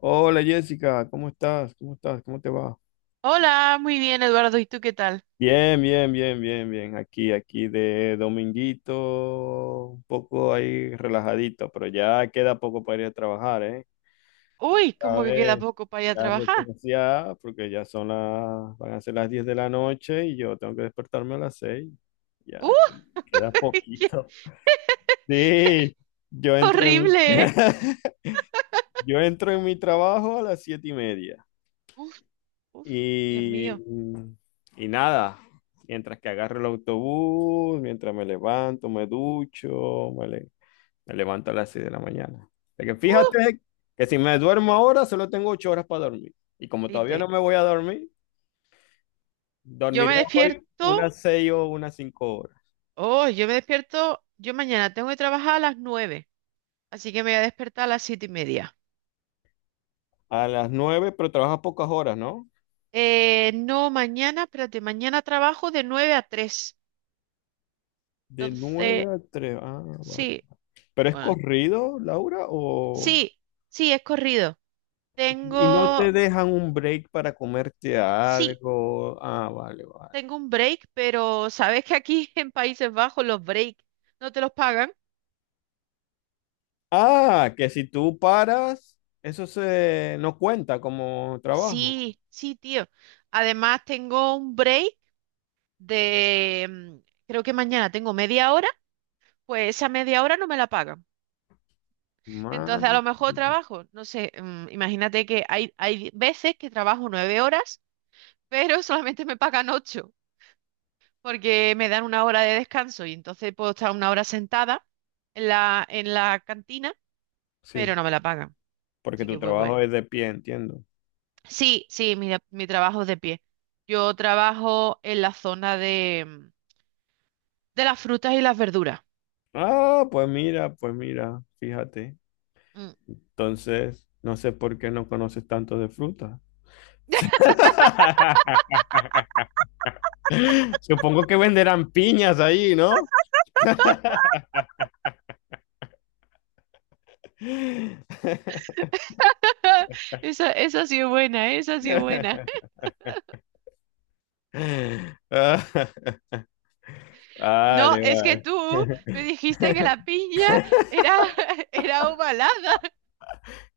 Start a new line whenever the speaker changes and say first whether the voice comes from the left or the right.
left: Hola Jessica, ¿cómo estás? ¿Cómo estás? ¿Cómo te va?
right: Hola, muy bien, Eduardo. ¿Y tú qué tal?
left: Bien, bien, bien, bien, bien. Aquí de dominguito, un poco ahí relajadito, pero ya queda poco para ir a trabajar, ¿eh?
right: Uy,
left: Cada
right: como que queda
left: vez
right: poco para ir a
left: ya
right: trabajar.
left: referenciada, porque ya van a ser las 10 de la noche y yo tengo que despertarme a las 6. Ya
right: ¡Uy!
left: queda
right: ¡Qué
left: poquito. Sí, yo entro
right: horrible!
left: en,
right: ¿Eh?
left: yo entro en mi trabajo a las 7:30.
right: Uf, uf, Dios
left: Y,
right: mío.
left: y nada, mientras que agarro el autobús, mientras me levanto, me ducho, me levanto a las 6 de la mañana. De que
right: ¡Uh!
left: fíjate que si me duermo ahora, solo tengo 8 horas para dormir. Y como todavía
right: Dite,
left: no me voy a dormir,
right: yo
left: dormiré
right: me
left: hoy
right: despierto.
left: unas 6 o unas 5 horas.
right: Oh, yo me despierto. Yo mañana tengo que trabajar a las 9, así que me voy a despertar a las 7:30.
left: A las 9 pero trabajas pocas horas, ¿no?
right: No, mañana, espérate, mañana trabajo de 9 a 3.
left: De
right: Entonces,
left: 9 a 3. Ah, vale.
right: sí,
left: ¿Pero es
right: bueno,
left: corrido, Laura, o...?
right: sí, sí, es corrido.
left: Y no te
right: Tengo,
left: dejan un break para comerte
right: sí.
left: algo. Ah, vale, vale.
right: Tengo un break, pero ¿sabes que aquí en Países Bajos los breaks no te los pagan?
left: Ah, que si tú paras, eso se no cuenta como trabajo.
right: Sí, sí, tío. Además, tengo un break de, mm, creo que mañana tengo media hora, pues esa media hora no me la pagan. Entonces, a
left: Man.
right: lo mejor trabajo, no sé, imagínate que hay veces que trabajo 9 horas, pero solamente me pagan ocho, porque me dan 1 hora de descanso y entonces puedo estar 1 hora sentada en la cantina,
left: Sí,
right: pero no me la pagan.
left: porque
right: Así
left: tu
right: que, pues
left: trabajo
right: bueno.
left: es de pie, entiendo.
right: Sí, sí, mira, mi trabajo es de pie. Yo trabajo en la zona de las frutas y las verduras.
left: Ah, pues mira, fíjate.
right: Mm.
left: Entonces, no sé por qué no conoces tanto de fruta. Supongo que venderán piñas ahí, ¿no?
right: Esa sí es buena, esa sí es buena.
left: Ah,
right: No,
left: vale,
right: es que
left: vale.
right: tú me dijiste que la piña era, era ovalada.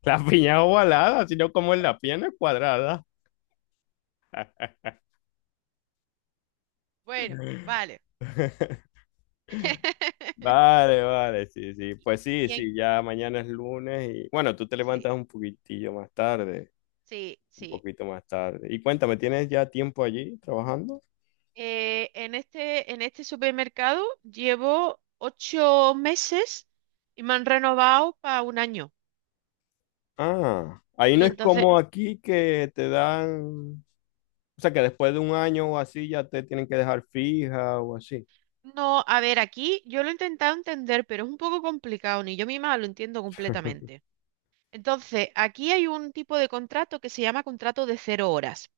left: La piña es ovalada, sino como en la pierna es cuadrada.
right: Bueno, vale.
left: Vale, vale, sí, sí. Pues sí,
right: Y en-
left: sí, ya mañana es lunes y bueno, tú te levantas
right: sí,
left: un poquitillo más tarde,
right: sí,
left: un
right: sí.
left: poquito más tarde. Y cuéntame,
right: O-
left: ¿tienes ya tiempo allí trabajando?
right: en este supermercado llevo 8 meses y me han renovado para un año.
left: Ah, ahí no
right: Y
left: es
right: entonces,
left: como aquí que te dan, o sea, que después de un año o así ya te tienen que dejar fija o así.
right: no, a ver, aquí yo lo he intentado entender, pero es un poco complicado, ni yo misma lo entiendo completamente. Entonces, aquí hay un tipo de contrato que se llama contrato de cero horas,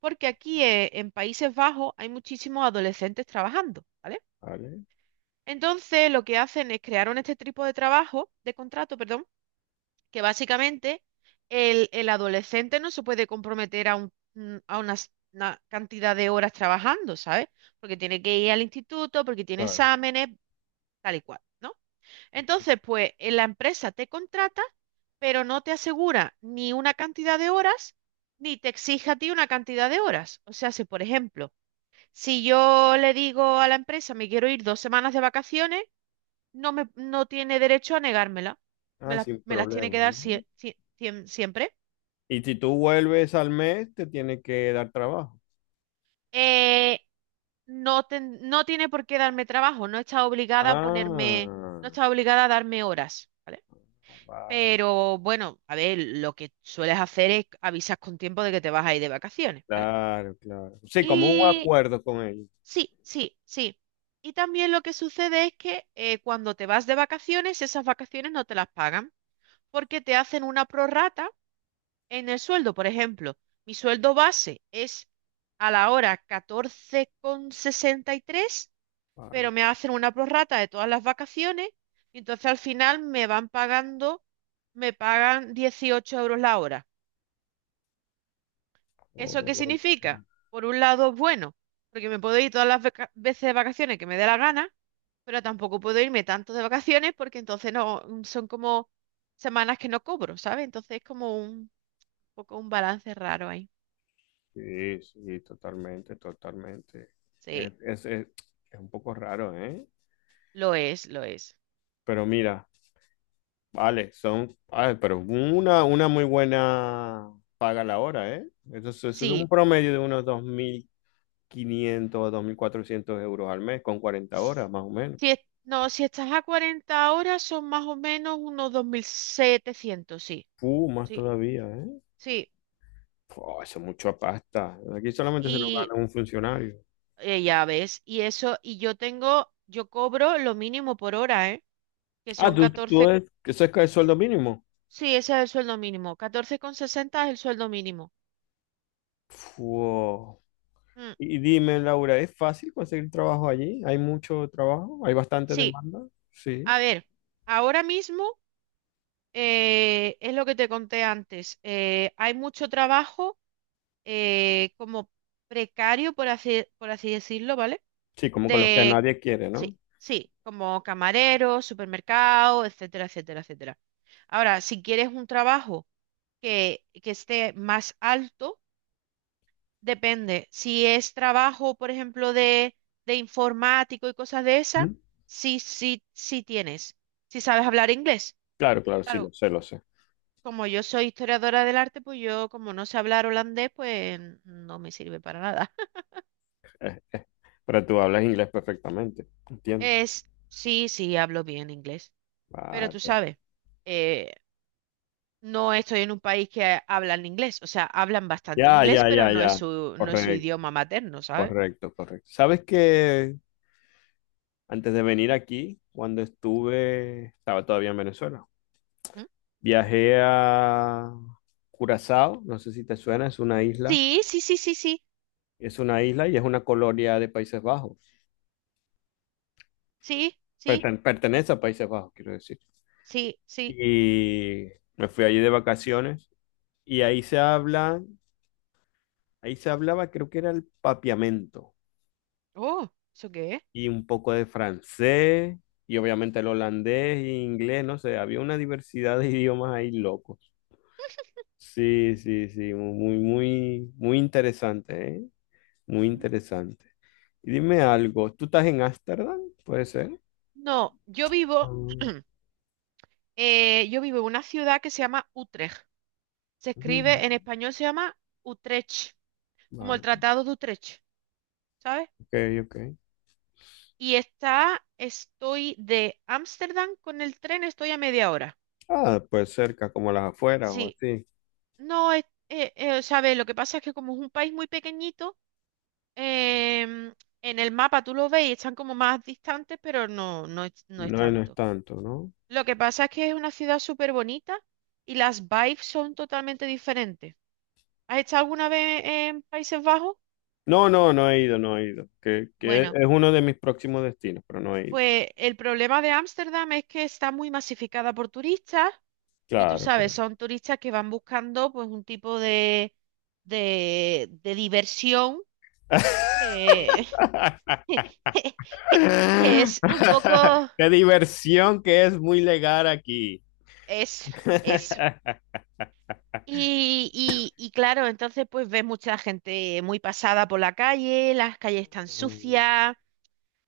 right: porque aquí en Países Bajos hay muchísimos adolescentes trabajando, ¿vale?
left: Vale,
right: Entonces, lo que hacen es crear un este tipo de trabajo, de contrato, perdón, que básicamente el adolescente no se puede comprometer a una cantidad de horas trabajando, ¿sabes? Porque tiene que ir al instituto, porque tiene
left: claro.
right: exámenes, tal y cual, ¿no? Entonces, pues la empresa te contrata, pero no te asegura ni una cantidad de horas, ni te exige a ti una cantidad de horas. O sea, si por ejemplo, si yo le digo a la empresa, me quiero ir 2 semanas de vacaciones, no tiene derecho a negármela. Me
left: Ah,
right: las,
left: sin
right: me las tiene que
left: problema,
right: dar
left: ¿no?
right: siempre.
left: Y si tú vuelves al mes, te tiene que dar trabajo.
right: Eh, no, no tiene por qué darme trabajo, no está obligada a ponerme,
left: Ah,
right: no está obligada a darme horas, ¿vale?
left: vale,
right: Pero bueno, a ver, lo que sueles hacer es avisas con tiempo de que te vas a ir de vacaciones, ¿vale?
left: claro, claro. Sí, como un
right: Y
left: acuerdo con ellos.
right: sí, sí, sí. Y también lo que sucede es que cuando te vas de vacaciones, esas vacaciones no te las pagan porque te hacen una prorrata en el sueldo. Por ejemplo, mi sueldo base es a la hora 14,63,
left: Vale.
right: pero me hacen una prorrata de todas las vacaciones y entonces al final me van pagando, me pagan 18 euros la hora. ¿Eso qué
left: Ok.
right: significa? Por un lado, es bueno, porque me puedo ir todas las veces de vacaciones que me dé la gana, pero tampoco puedo irme tanto de vacaciones porque entonces no son como semanas que no cobro, ¿sabes? Entonces es como un poco un balance raro ahí.
left: Sí, sí, totalmente, totalmente. Es,
right: Sí,
left: es- es- es un poco raro, ¿eh?
right: lo es, lo es.
left: Pero mira, vale, ah, pero una muy buena paga la hora, ¿eh? Eso es
right: Sí,
left: un promedio de unos 2.500 a 400 euros al mes, con 40
right: s-
left: horas, más o menos.
right: no, si estás a 40 horas son más o menos unos 2700, sí,
left: Más
right: sí,
left: todavía, ¿eh?
right: sí.
left: Pua, eso es mucha pasta. Aquí solamente se lo
right: Y
left: gana un funcionario.
right: ya ves, y eso, yo cobro lo mínimo por hora, ¿eh? Que
left: Ah,
right: son
left: tú
right: catorce.
left: es, eso es que el sueldo mínimo.
right: Sí, ese es el sueldo mínimo. 14,60 es el sueldo mínimo.
left: Fua.
right: Mm,
left: Y dime, Laura, ¿es fácil conseguir trabajo allí? ¿Hay mucho trabajo? ¿Hay bastante
right: sí,
left: demanda? Sí.
right: a ver, ahora mismo es lo que te conté antes. Hay mucho trabajo como precario, por así decirlo, ¿vale?
left: Sí, como con los que
right: De,
left: nadie quiere, ¿no?
right: sí, sí, como camarero, supermercado, etcétera, etcétera, etcétera. Ahora, si quieres un trabajo que esté más alto. Depende. Si es trabajo, por ejemplo, de informático y cosas de esas,
left: ¿Mm?
right: sí, sí, sí tienes. Si sabes hablar inglés.
left: Claro, claro, sí, lo
right: Claro,
left: sé, lo sé.
right: como yo soy historiadora del arte, pues yo, como no sé hablar holandés, pues no me sirve para nada.
left: Pero tú hablas inglés perfectamente. Entiendo.
right: Sí, sí, hablo bien inglés. Pero tú
left: Vale.
right: sabes, eh, no estoy en un país que hablan inglés. O sea, hablan bastante
left: Ya,
right: inglés,
left: ya,
right: pero
left: ya,
right: no es
left: ya.
right: su, no es su
left: Correcto,
right: idioma materno, ¿sabes?
left: correcto, correcto. ¿Sabes que antes de venir aquí, cuando estuve, estaba todavía en Venezuela?
right: ¿Mm?
left: Viajé a Curazao, no sé si te suena,
right: Sí, sí, sí, sí, sí,
left: es una isla y es una colonia de Países Bajos,
right: sí, sí,
left: pertenece a Países Bajos, quiero decir.
right: sí, sí.
left: Y me fui allí de vacaciones y ahí se habla, ahí se hablaba, creo que era el papiamento
right: Oh, ¿eso qué es?
left: y un poco de francés y obviamente el holandés e inglés, no sé, había una diversidad de idiomas ahí locos. Sí, sí, sí, muy, muy, muy interesante, ¿eh? Muy
right: Mm.
left: interesante. Y dime algo, ¿tú estás en Ámsterdam? ¿Puede ser?
right: No, yo vivo,
left: Mm,
right: eh, yo vivo en una ciudad que se llama Utrecht. Se
left: ujú.
right: escribe en español, se llama Utrecht, como el
left: Vale,
right: Tratado de Utrecht, ¿sabes?
left: ok, ok.
right: Y estoy de Ámsterdam con el tren, estoy a media hora.
left: Ah, pues cerca, como las afueras o
right: Sí,
left: así.
right: no, ¿sabes? Lo que pasa es que como es un país muy pequeñito, em, en el mapa tú lo ves y están como más distantes, pero no, no es
left: No, no es
right: tanto.
left: tanto, ¿no?
right: Lo que pasa es que es una ciudad súper bonita y las vibes son totalmente diferentes. ¿Has estado alguna vez en Países Bajos?
left: No, no, no he ido, no he ido. Que
right: Bueno,
left: es uno de mis próximos destinos, pero no he ido.
right: pues el problema de Ámsterdam es que está muy masificada por turistas y tú
left: Claro,
right: sabes,
left: claro.
right: son turistas que van buscando pues un tipo de diversión que, que es un poco
left: Qué diversión que es muy legal aquí.
right: eso, eso. Y claro, entonces pues ves mucha gente muy pasada por la calle, las calles están
left: Mm,
right: sucias,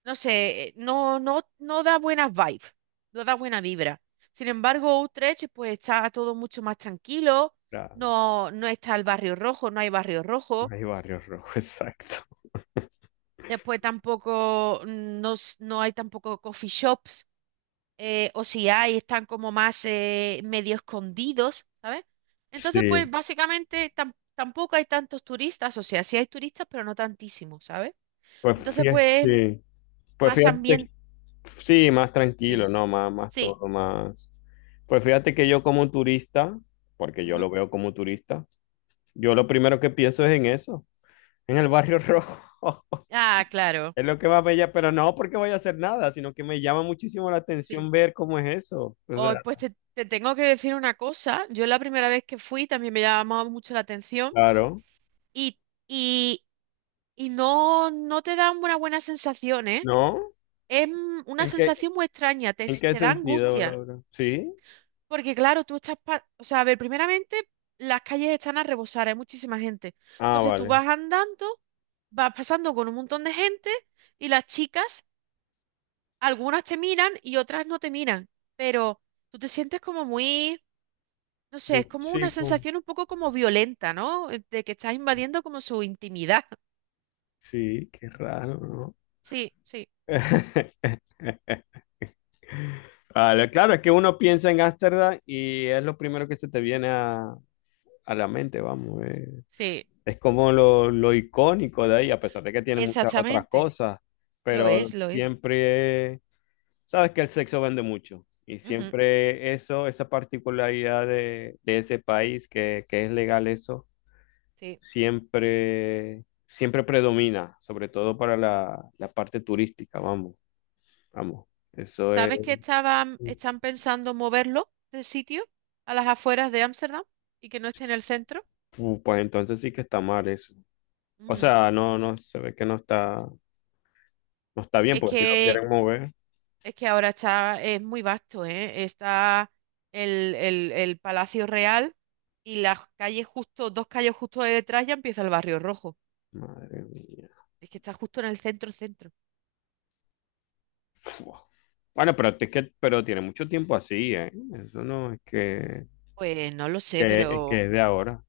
right: no sé, no, no, no da buenas vibes, no da buena vibra. Sin embargo, Utrecht pues está todo mucho más tranquilo,
left: claro,
right: no, no está el barrio rojo, no hay barrio rojo,
left: no hay barrio rojo, exacto.
right: después tampoco no, no hay tampoco coffee shops o si hay, están como más medio escondidos, ¿sabes? Entonces, pues
left: Sí.
right: básicamente tampoco hay tantos turistas, o sea, sí hay turistas, pero no tantísimos, ¿sabes?
left: Pues
right: Entonces,
left: fíjate,
right: pues
left: sí. Pues
right: más
left: fíjate,
right: ambiente,
left: sí, más tranquilo,
right: dime.
left: no, más, más
right: Sí.
left: todo, más. Pues fíjate que yo como turista, porque yo
right: Ujú.
left: lo veo como turista, yo lo primero que pienso es en eso, en el Barrio Rojo.
right: Ah, claro.
left: Es lo que más me llama, pero no porque voy a hacer nada, sino que me llama muchísimo la
right: Sí.
left: atención ver cómo es eso. O
right: Hoy,
left: sea,
right: pues te tengo que decir una cosa, yo la primera vez que fui también me llamaba mucho la atención
left: claro,
right: y, y, y no te dan una buena sensación, ¿eh?
left: ¿no?
right: Es una
left: ¿En qué,
right: sensación muy extraña, te,
left: en
right: s-
left: qué
right: te da
left: sentido,
right: angustia.
left: Laura? ¿Sí?
right: Porque claro, tú estás, o sea, a ver, primeramente las calles están a rebosar, hay muchísima gente.
left: Ah,
right: Entonces tú
left: vale.
right: vas andando, vas pasando con un montón de gente y las chicas, algunas te miran y otras no te miran, pero tú te sientes como muy, no sé, es como una
left: Sí, como-
right: sensación un poco como violenta, ¿no? De que estás invadiendo como su intimidad.
left: sí, qué raro, ¿no?
right: Sí, sí,
left: Vale, claro, es que uno piensa en Ámsterdam y es lo primero que se te viene a la mente, vamos. Eh.
right: sí,
left: Es como lo icónico de ahí, a pesar de que tiene muchas otras
right: exactamente.
left: cosas,
right: Lo
left: pero
right: es, lo es.
left: siempre, sabes que el sexo vende mucho y
right: Ujú,
left: siempre eso, esa particularidad de ese país que es legal eso,
right: sí.
left: siempre, siempre predomina, sobre
right: Mm.
left: todo para la parte turística, vamos, vamos. Eso es...
right: ¿Sabes que estaban, están pensando moverlo del sitio a las afueras de Ámsterdam y que no esté en el centro?
left: Pues entonces sí que está mal eso. O
right: Mm,
left: sea, no, no, se ve que no está, no está bien,
right: es
left: porque si lo
right: que,
left: quieren mover,
right: es que ahora es muy vasto, ¿eh? Está el Palacio Real y las calles justo, dos calles justo de detrás ya empieza el Barrio Rojo.
left: madre mía.
right: Es que está justo en el centro, centro.
left: Fua. Bueno, pero es que, pero tiene mucho tiempo así, ¿eh? Eso no es
right: Pues no lo sé,
left: es
right: pero,
left: que es de ahora.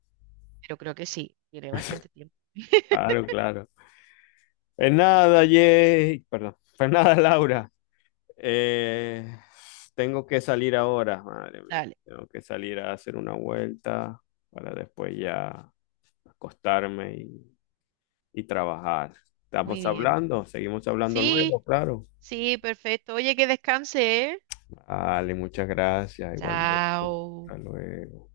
right: pero creo que sí, tiene bastante tiempo.
left: Claro, claro. Es nada, Jay. Perdón. Pues nada, Laura. Eh, tengo que salir ahora, madre mía.
right: Dale,
left: Tengo que salir a hacer una vuelta para después ya acostarme y trabajar.
right: muy
left: Estamos
right: bien.
left: hablando, seguimos hablando
right: Sí,
left: luego, claro.
right: sí, perfecto. Oye, que descanse, ¿eh?
left: Vale, muchas gracias, igualmente.
right: Chao.
left: Hasta luego.